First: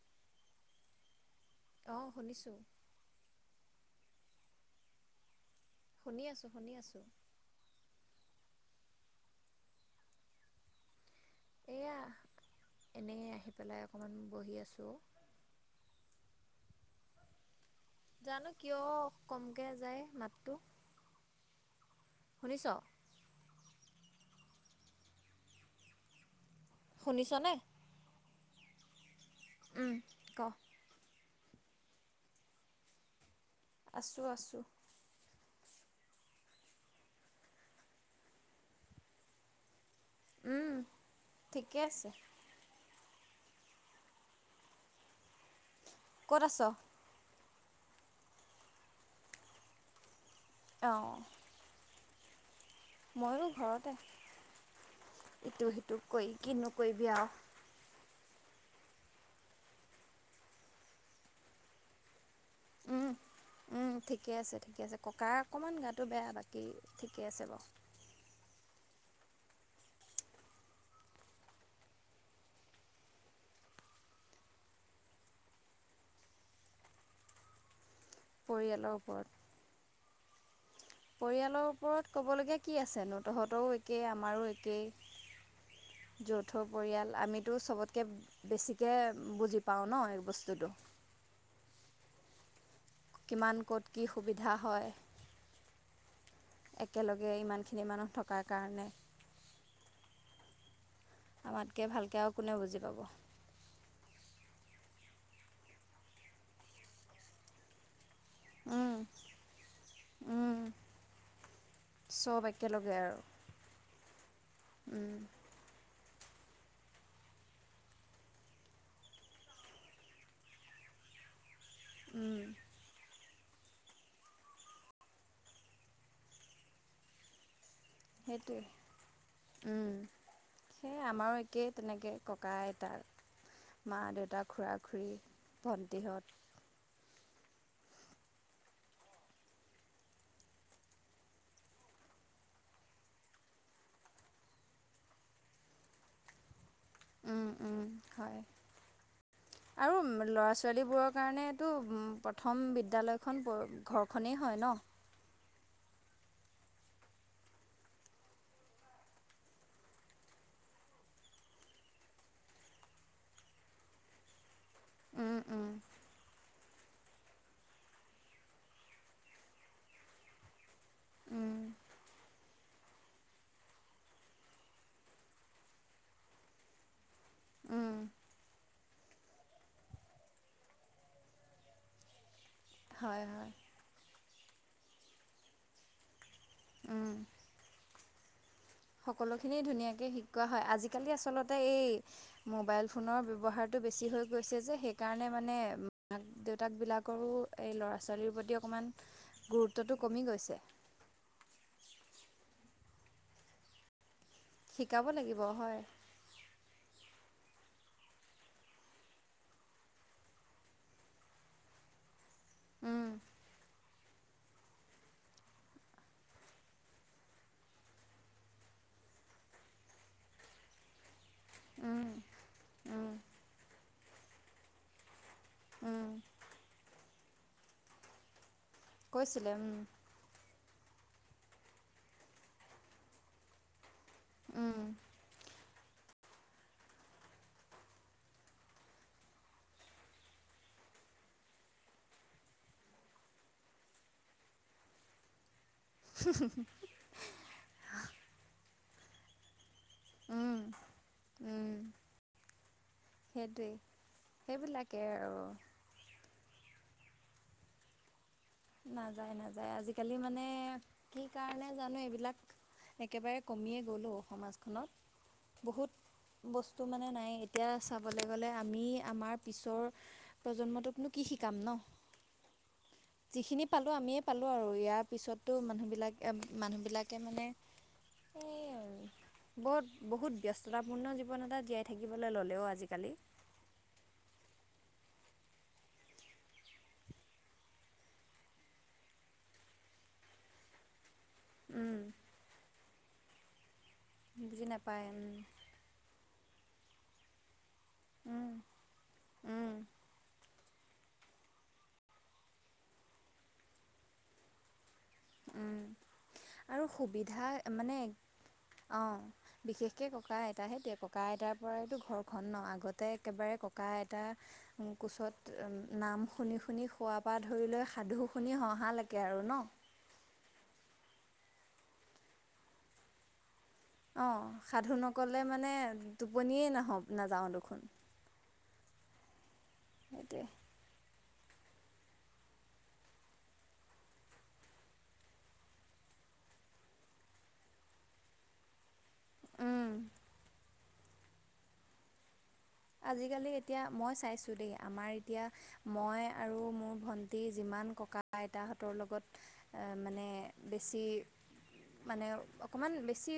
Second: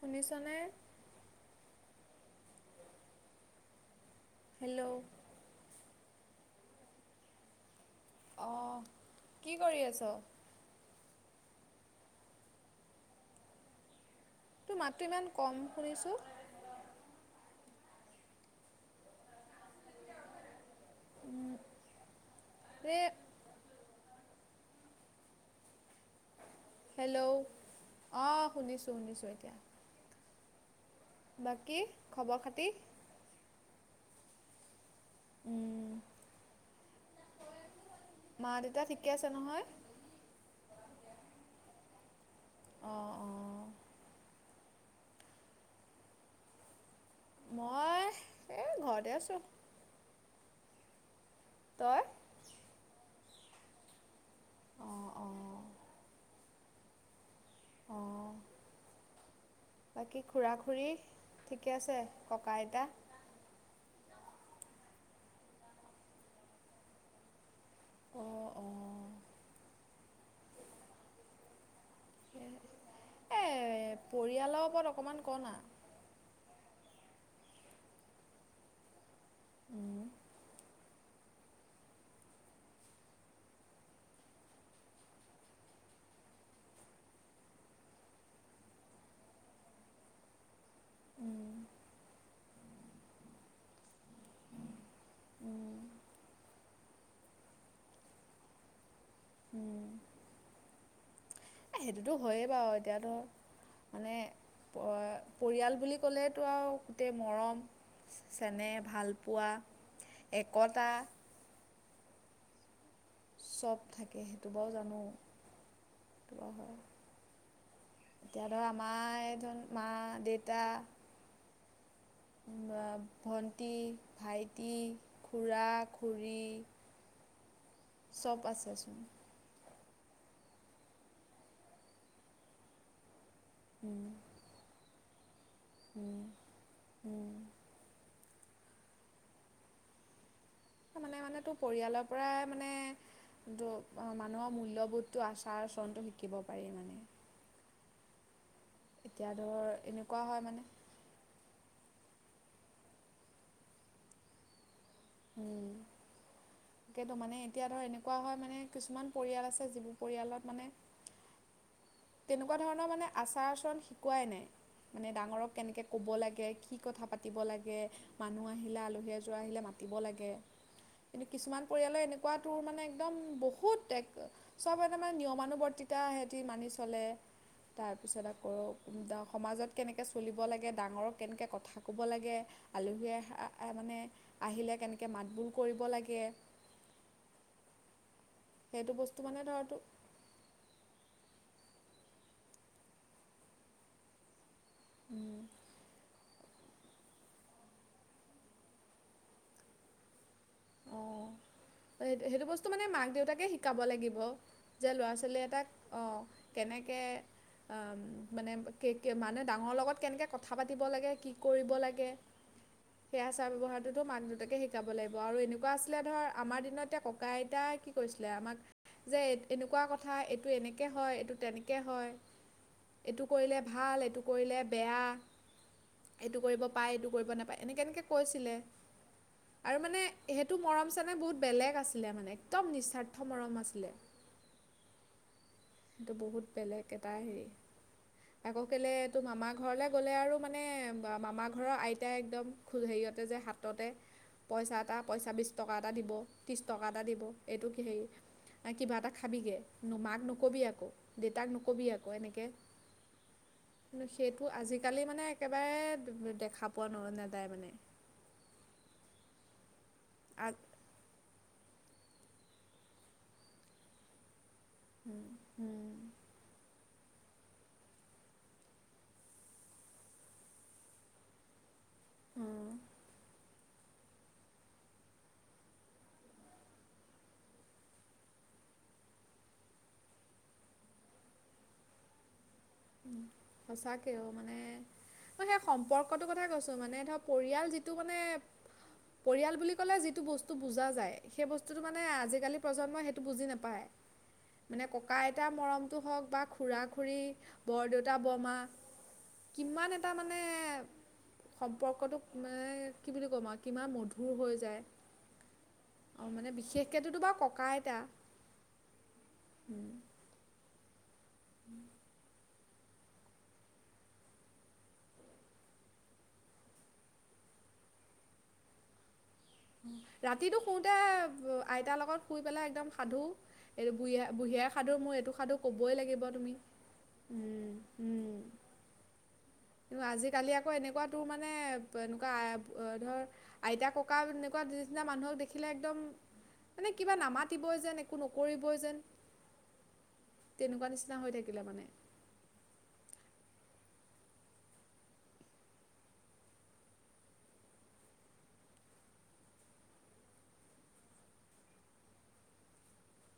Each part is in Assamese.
শুনিছ নে? অহ শুনিছো। হেল্ল'। শুনি আছো শুনি আছো। অহ, কি কৰি আছ। এইয়া এনেই আহি পেলাই অকণমান বহি তোৰ আছোঁ। মাতটো ইমান কম শুনিছোঁ। জানো কিয়? কমকে যায় মাতটো। শুনিছ। তে। হেল্ল', শুনিছনে? অ, শুনিছো, শুনিছো উম ক। বাকী খবৰ খাতি। আছোঁ, আছোঁ। উম, মা -দেউতা ঠিকে আছে নহয়। উম ঠিকে আছে। অ, অ। ক'ত আছ। মই এ ঘৰতে আছো। অহ। তই। মইয়ো ঘৰতে, অঁ অঁ ইটো- সিটো কৰি কিনো কৰিবি আৰু। অহ। বাকী খুৰা -খুৰী ঠিকে আছে ককা -আইতা। উম, উম ঠিকে আছে, ঠিকে আছে, ককাৰ অকণমান গাটো বেয়া বাকী ঠিকে আছে বাৰু। অ, অ এ পৰিয়ালৰ ওপৰত অকমান ক না। পৰিয়ালৰ ওপৰত। উম। পৰিয়ালৰ ওপৰত ক'বলগীয়া কি আছেনো, তহঁতৰও একেই আমাৰো একেই। যৌথ পৰিয়াল আমিতো চবতকৈ বে বেছিকে বুজি পাওঁ ন এই বস্তুটো। উম। কিমান ক'ত কি সুবিধা হয়। উম। একেলগে ইমানখিনি মানুহ থকাৰ কাৰণে। উম। আমাতকৈ সেইটোতো ভালকৈ আৰু হয়য়ে কোনে বাৰু বুজি এতিয়া পাব ধৰ। মানে পৰিয়াল বুলি ক'লেতো আৰু গোটেই মৰম। চেনেহ, উম, ভালপোৱা, উম, একতা। চব একেলগে আৰু। চব থাকে, সেইটো বাও জানো, উম, সেইটো হয়। এতিয়া ধৰ আমায় ধৰ মা -দেউতা। উম। ভণ্টি, ভাইটি, খুৰা, খুৰী। চব সেইটোৱেই। আছেচোন উম, সেয় আমাৰো একেই তেনেকে ককা আইতাৰ। মা, উম, দেউতা, খুৰা-খুৰী উম, ভণ্টিহঁত। উম। মানে মানে তোৰ পৰিয়ালৰ পৰাই মানে কিন্তু অ', মানুহৰ মূল্য়বোধটো আচাৰ আচৰণটো শিকিব পাৰি মানে। উম, উম, হয়, এতিয়া ধৰ আৰু এনেকুৱা হয় মানে ল'ৰা-ছোৱালীবোৰৰ কাৰণে তো প্ৰথম বিদ্যালয়খন ঘৰখনেই হয় ন'? উম। তাকেইতো মানে এতিয়া ধৰ এনেকুৱা হয়, মানে কিছুমান পৰিয়াল আছে যিবোৰ পৰিয়ালত মানে তেনেকুৱা ধৰণৰ মানে আচাৰ-আচৰণ শিকোৱাই নাই, মানে উম, ডাঙৰক উম। কেনেকৈ ক'ব লাগে কি কথা পাতি ব লাগে মানুহ আহিলে আলহী এযোৰ আহিলে মাতিব লাগে। এনে কিছুমান উম, পৰিয়ালে এনেকুৱা তোৰ মানে একদম বহুত এক চব মানে নিয়মানুৱৰ্তীতা হেৰী মানি চলে। উম, তাৰপিছত আকৌ সমাজত কেনেকৈ চলিব লাগে, ডাঙৰক কেনেকৈ কথা ক'ব লাগে। হয় হয় আলহীয়ে মানে আহিলে কেনেকৈ মাতবোল কৰিব লাগে। উম। সেইটো বস্তু মানে সকলোখিনিয় ধৰতো ধুনীয়াকে শিক কোৱা হয়, আজিকালি আচলতে এই মোবাইল ফোনৰ ব্যৱহাৰটো বেছি হৈ গৈছে যে। সেইকাৰণে মানে মাক দেউতা তাক বিলাকৰো এই ল'ৰা-ছোৱালীৰ প্ৰতি অকণমান গুৰুত্বটো কমি গৈছে। অ', সেই-সেইটো বস্তু মানে মাক দেউতাকে শিকাব লাগিব। যে শিকাব লাগিব ল'ৰা-ছোৱালী এটাক হয় অ', কেনেকে অ', মানে কে মানে ডাঙৰৰ লগত কেনেকৈ কথা পাতিব লাগে কি কৰিব লাগে। উম, সেই আচাৰ-ব্যৱহাৰটোতো মাক দেউতাকে শিকাব লাগিব আৰু এনেকুৱা এনেকুৱা আছিলে ধৰ আমাৰ দিনততে ককা আইতাই কি কৰিছিলে, আমাক যে এনেকুৱা কথা এইটো এনেকে হয়, এইটো তেনেকে উম, হয়। উম, এইটো কৰিলে ভাল, এইটো কৰিলে বেয়া। উম, এইটো কৰিব পাই এইটো কৰিব নাপায়, এনেকে এনেকে কৈছিলে কৈছিলে উম, আৰু মানে সেইটো মৰম চেনেহ বহুত বেলেগ আছিলে মানে একদম নিস্বাৰ্থ মৰম আছিলে। উম। সেইটো বহুত বেলেগ এটা হেৰি। আকৌ কেলে তোৰ মামা ঘৰলৈ গ'লে আৰু মানে মামা ঘৰৰ আইতাই একদম খ হেৰিয়তে যে হাততে পইচা এটা পইচা বিছ টকা এটা দিব, ত্ৰিছ টকা এটা দিব, এইটো কি হেৰি কিবা এটা খাবিগৈ। মাক উম, নকবি আকৌ, দেউতাক উম, নকবি আকৌ এনেকে। সেইটোৱেই কিন্ত সেইটো সেইবিলাকে আজিকালি মানে আৰু একেবাৰে দেখা পোৱা ন-নাযায় মানে নাযায় নাযায় আজিকালি মানে, কি কাৰণে জানো এইবিলাক, একেবাৰে কমিয়ে গ'ল অ', সমাজ খনত বহুত বস্ত টো মানে নাই এনেকা চাবলৈ গ'লে আমি আমাৰ পিছৰ প্ৰজন্মটোকনো কি শিকাম ন'? উম। যিখিনি পালো আমিয়ে পালো আৰু ইয়াৰ পিছতো মানুহ বিলাক মানুহ বিলাকে মানে [inaudible] বত বহুত ব্যস্ততাপূৰ্ণ জীৱন এটা জীয়াই থাকিবলৈ ল'লেও আজিকালি। সঁচাকেও মানে মানে সম্পৰ্কটোৰ কথাই কৈছো মানে ধৰ, পৰিয়াল যিটো মানে পৰিয়াল বুলি ক'লে, যিটো বস্তু বুজা যায়। সেই বস্তুটো উম, মানে আজিকালি প্ৰজন্মই, সেইটো বুজি নাপায়। বুজি মানে নাপায় উম, ককা-আইতাৰ মৰমটো হওক বা খুৰা-খুৰী বৰদেউতা-বৰ্মা, উম, উম, কিমান এটা মানে সম্পৰ্কটোক মানে, কি বুলি ক'ম আৰু কিমান মধুৰ হৈ যায়। উম। আৰু মানে আৰু বিশেষকৈতো বাৰু সুবিধা ককা মানে আইতা অ' বিশেষকৈ ক'বলৈ ককা-আইতাহে সেইটোৱে, ককা-আইতাৰ পৰাইতো ঘৰখন ন', আগতে একেবাৰে ককা-আইতা কোচত এ নাম শুনি শুনি শুৱা পৰা ধৰি লৈ, সাধু শুনি হঁহালৈকে আৰু ন'? ৰাতিটো শুতে, আইতাৰ লগত শুই পেলাই একদম সাধু এইটো বুঢ়িয়া, অঁ বুঢ়িয়াৰ সাধু মোৰ এইটো নক'লে সাধু মানে ক'বই লাগিব তুমি, টোপনিয়েই নাহ নাযাওঁ উম, দেখোন উম। কিন্তু সেইটোৱে আজিকালি আকৌ এনেকুৱা তোৰ মানে, এনেকুৱা আ ধৰ আইতা-ককা এনেকুৱা নিচিনা মানুহক দেখিলে একদম মানে কিবা নামাতিবই যেন, একো নকৰিবই যেন। উম। তেনেকুৱা নিচিনা হৈ থাকিলে মানে। আজিকালি এতিয়া মই চাইছোঁ দেই, আমাৰ এতিয়া মই আৰু মোৰ ভণ্টি যিমান ককাআইতাহঁতৰ লগত এ মানে বেছি মানে অকণমান বেছি,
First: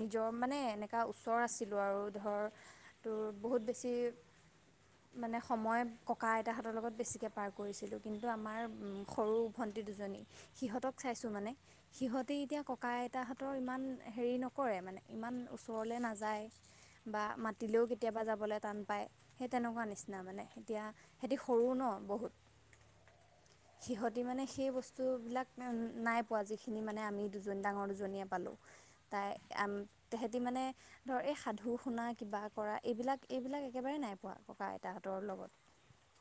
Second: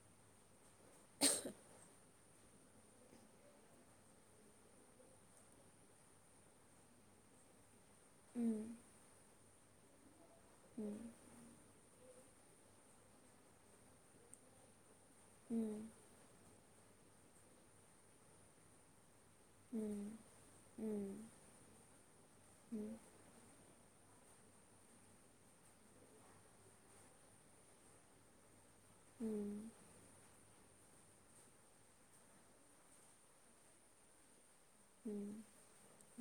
নিজৰ মানে এনেকুৱা ওচৰ আছিলোঁ আৰু ধৰ। তোৰ [unintelligible] বহুত বেছি মানে সময় ককা আইতাহঁতৰ লগত বেছিকৈ পাৰ কৰিছিলোঁ। কিন্তু আমাৰ উম সৰু ভণ্টি দুজনী, সিহঁতক উম চাইছোঁ মানে। সিহঁতে এতিয়া ককা-আইতাহঁতৰ ইমান হেৰি নকৰে মানে, ইমান উম ওচৰলে নাযা যায় বা মাতিলেও কেতিয়াবা যাবলৈ টান পায়। সেই তেনেকুৱা উম নিচিনা মানে, এতিয়া উম সিহঁতি সৰু ন' বহুত। উম সিহঁতি মানে সেই বস্তুবিলাক মানে নাই পোৱা। যিখিনি মানে আমি দুজনী, ডাঙৰ দুজনীয়ে পালোঁ। তাই উম আম, তেহেঁতি মানে ধৰ এই সাধু শুনা কিবা কৰা এইবিলাক, এইবিলাক একেবাৰে নাই পোৱা, ককা-আই উম,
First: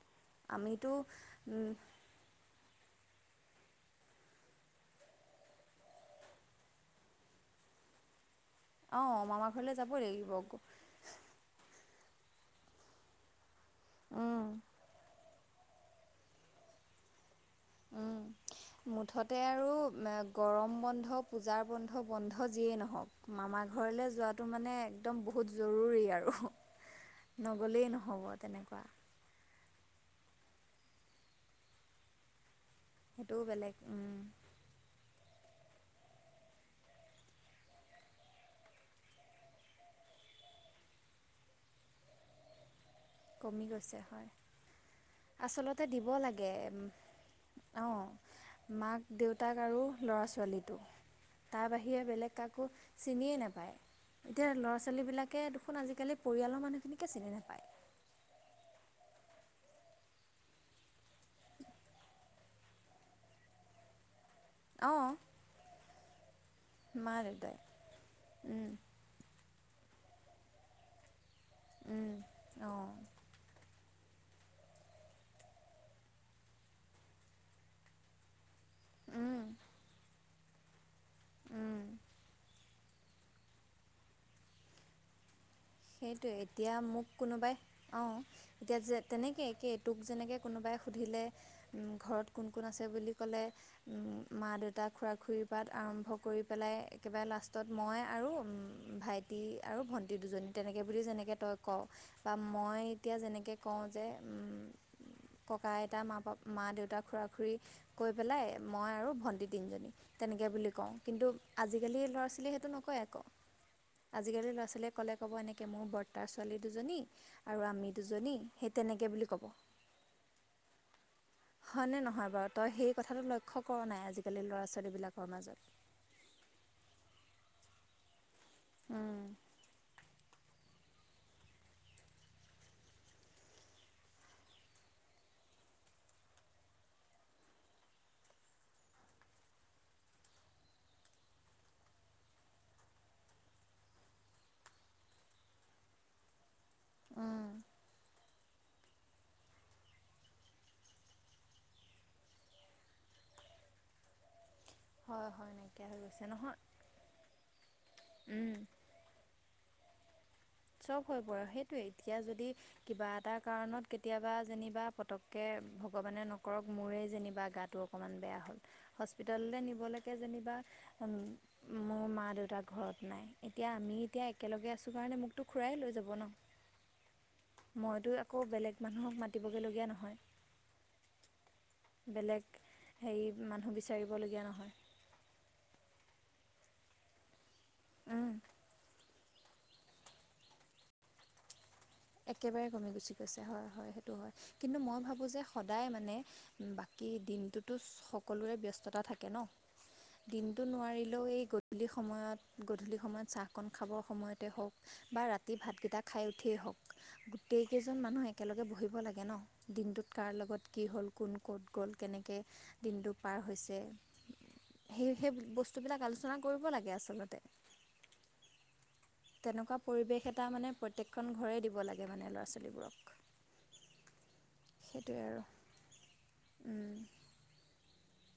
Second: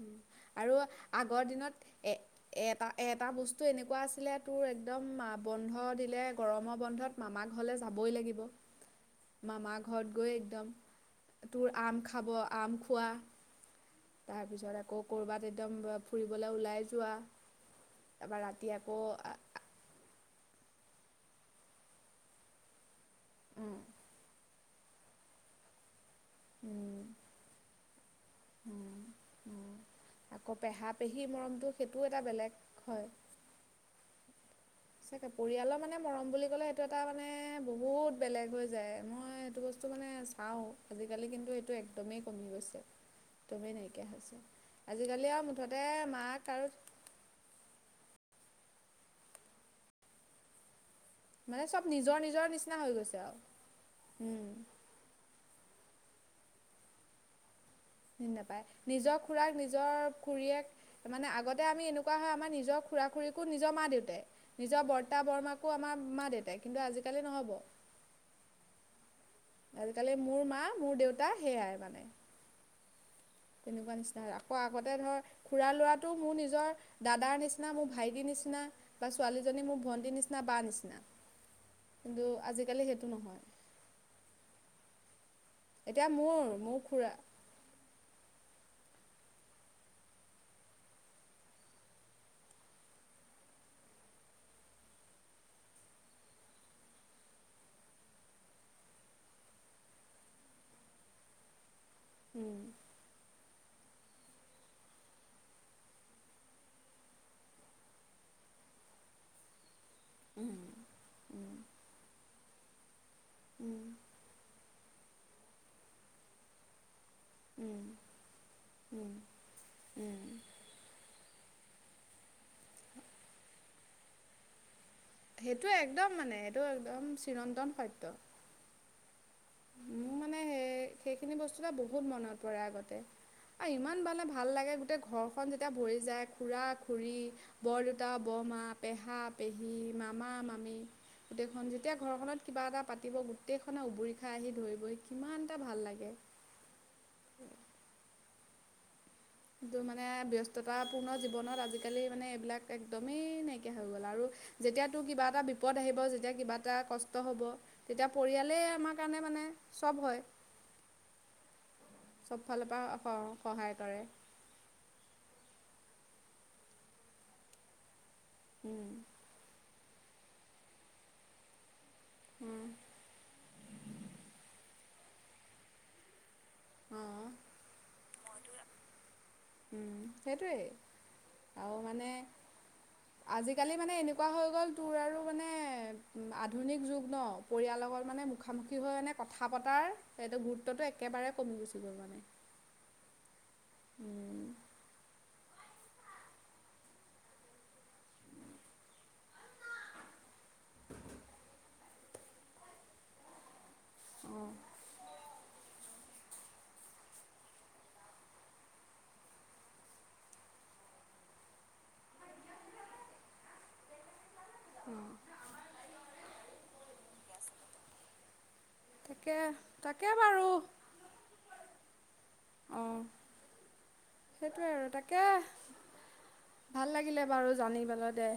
উম আৰু আমিতো আগৰ দিনত এ এটা, এটা বস্তু এনেকুৱা আছিলে তোৰ একদম, বন্ধ দিলে গৰমৰ বন্ধত মামা ঘৰলৈ যাবৈ লাগিব। অঁ ঘৰলৈ মামা যাবই ঘৰত গৈ লাগিব একদম তোৰ আম খাব, আম খোৱা। তাৰ উম পিছত আকৌ ক'ৰবাত একদম ফুৰিবলৈ ওলাই যোৱা। উম, তাৰপৰা ৰাতি আকৌ মুঠতে আৰু এ গৰম বন্ধ, পূজাৰ বন্ধ, বন্ধ যিয়েই নহওঁক, মামা ঘৰলৈ যোৱাত টো মানে একদম বহুত জৰুৰী আৰু উম নগ'লেই নহ'ব তেনেকুৱা। উম, আকৌ পেহা-পেহী মৰমতটো, সেইটোও এটা বেলেগ হয়। সেইটোৱো বেলেগ, উম। চাগে, পৰিয়ালৰ মানে মৰম বুলি ক'লে সেইটো এটা মানে বহুত বেলেগ হৈ যায়, মই এইেটো বস্তু মানে পাওঁ, আজিকালি কিন্তু এইটো একদমেই কমি গৈছে। কমি দমেই গৈছে নাইকিয়া হয় হৈছে। আজিকালি আৰু মুঠতে মাক আৰু অ' মাক-দেউতাক আৰু ল'ৰা-ছোৱালীটো। মানে তাৰ চব বাহিৰে নিজৰ বেলেগ নিজৰ কাকো নিচিনা হৈ গৈছে আৰু চিনিয়েই নাপায়। উম এতিয়া ল'ৰা-ছোৱালীবিলাক তাক দেখোন আজি-কালি পৰিয়ালৰ মানুহ খিনিকে চিনি নাপায়? নাপায়। নিজৰ খুৰাক, নিজৰ খুৰীয়েক তাৰ মানে আগতে আমি এনেকুৱা হয় আমাৰ নিজৰ খুৰা, খুৰীকো, নিজৰ মা -দেউতাই। নিজৰ অঁ বৰ্তা, -বৰমাকো, আমাৰ মা -দেউতাই, কিন্তু আজি মা কালি দেউতাই নহ'ব। উম, আজি কালি মোৰ মা, মোৰ দেউতা, সেয়াই মানে। উম, অঁ তেনেকুৱা নিচিনা হয়। আকৌ আগতে ধৰ খুৰাৰ, ল'ৰাটো মোৰ নিজৰ দাদাৰ, নিচিনা মোৰ ভাইটিৰ, নিচিনা। বা উম, ছোৱালীজনী মোৰ ভণ্টিৰ, নিচিনা বা, নিচিনা উম। কিন্তু আজি কালি সেইটো নহয়। এতিয়া সেইটোৱে মোৰ মোৰ এতিয়া মোক খুৰা কোনোবাই অঁ এতিয়া যে তেনেকৈ এক এইটোক যেনেকৈ কোনোবাই সুধিলে ঘৰত কোন কোন আছে বুলি ক'লে? মা- দেউতাক, খুৰা -খুৰীৰ, পৰা আৰম্ভ কৰি পেলাই একেবাৰে লাষ্টত মই আৰু ভাইটি, আৰু ভণ্টি, দুজনী তেনেকৈ বুলি যেনেকৈ তই কওঁ। বা উম মই এতিয়া যেনেকৈ কওঁ যে ককা, -আইতা, মা -বাপ, মা- দেউতাক, খুৰা-খুৰী, কৈ পেলাই মই আৰু ভন্টি, তিনিজনী তেনেকৈ উম বুলি কওঁ কিন্তু উম আজি কালি ল'ৰা ছোৱালীয়ে সেইটো নকয় আকৌ উম আজি কালি ল'ৰা- ছোৱালীয়ে ক'লে ক'ব এনেকৈ মোৰ বৰদা, ছোৱালী দুজনী আৰু উম আমি দুজনী সেই উম তেনেকৈ বুলি ক'ব। উম' হয়নে নহয়। বাৰু তই সেই কথাটো লক্ষ্য কৰা নাই আজিকালি ল'ৰা- ছোৱালীবিলাক সেইটো একদম মানে সেইটো একদম চিৰন্তনৰ সত্য। উম' মোৰ মানে সে সেইখিনি বস্তু এটা বহুত মনত পৰে আগতে আৰু ইমান মানে ভাল লাগে। গোটেই ঘৰখন যেতিয়া ভৰি যায়। খুৰা -খুৰী, বৰদেউতা, বৰমা, পেহা -পেহী, মামা- মামী গোটেইখন যেতিয়া ঘৰখনত, কিবা এটা পাতিব গোটেইখনে উবৰি খাই আহি ধৰিবই কিমান ভাল লাগে। উম কিন্তু মানে ব্যস্ততাপূৰ্ণ জীৱনত আজিকালি মানে এইবিলাক একদমেই নাইকিয়া হৈ গ'ল। আৰু যেতিয়া তোৰ কিবা হয় এটা হয় বিপদ নাইকিয়া হৈ আহিব গৈছে যেতিয়া কিবা নহয় এটা কষ্ট হ'ব। তেতিয়া উম পৰিয়ালেই আমাৰ কাৰণে মানে সব হয়। সব হৈ পৰে সেইটোৱে এতিয়া চব যদি ফালৰ কিবা পৰা এটা সহায় কাৰণত কৰে কেতিয়াবা যেনিবা পতক তাকে ভগৱানে, নকৰক মোৰেই যেনিবা গাটো অকণমান বেয়া হ'ল। উম' হস্পিতাললৈ, নিবলৈকে যেনিবা মোৰ মা- দেউতাক, উম, ঘৰত নাই এতিয়া আমি এতিয়া একেলগে আছোঁ কাৰণে মোকতো খূৰাই, লৈ যাব ন। অঁ মইতো আকৌ বেলেগ মানুহক মাতিবগৈলগীয়া নহয় সেইটোৱেই আৰু মানে বেলেগ হেৰি মানুহ আজিকালি মানে এনেকুৱা বিচাৰিবলগীয়া হৈ নহয় গ'ল তোৰ আৰু মানে। আধুনিক যুগ ন পৰিয়ালৰ লগত মানে উম, মুখামুখি হৈ মানে কথা পতাৰ সেইটো গুৰুত্বটো একেবাৰে কমি গুচি গ'ল মানে। একেবাৰে কমি গুচি গৈছে হয় হয়। সেইটো হয় উম, কিন্তু মই ভাবো যে সদায় মানে বাকী দিনটোতো সকলোৰে ব্যস্ততা থাকে ন। দিনটো নোৱাৰিলেও এই গধূলি সময়ত গধূলি সময়ত চাহ, অকন খাবৰ অঁ সময়তে হওক বা ৰাতি ভাতকেইটা খাই উঠিয়েই হওক গোটেইকেইজন মানুহ একেলগে বহিব লাগে ন। দিনটোত কাৰ লগত কি হ'ল, কোন কোন ক'ত গ'ল, কেনেকে দিনটো পাৰ হৈছে সেই সেই বস্তুবিলাক আলোচনা কৰিব লাগে আচলতে। তাকে তেনেকুৱা তাকে পৰিৱেশ বাৰু এটা মানে প্ৰত্যেকখন ঘৰেই দিব লাগে মানে ল'ৰা অঁ ছোৱালীবোৰক। সেইটোৱে আৰু সেইটোৱে তাকে, আৰু উম, ভাল লাগিলে বাৰু জানি পেলাই দে।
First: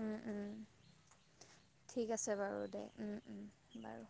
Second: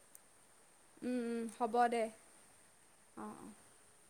উম, উম, হ'ব দে ঠিক আছে বাৰু দে, উম, অঁ উম, বাৰু।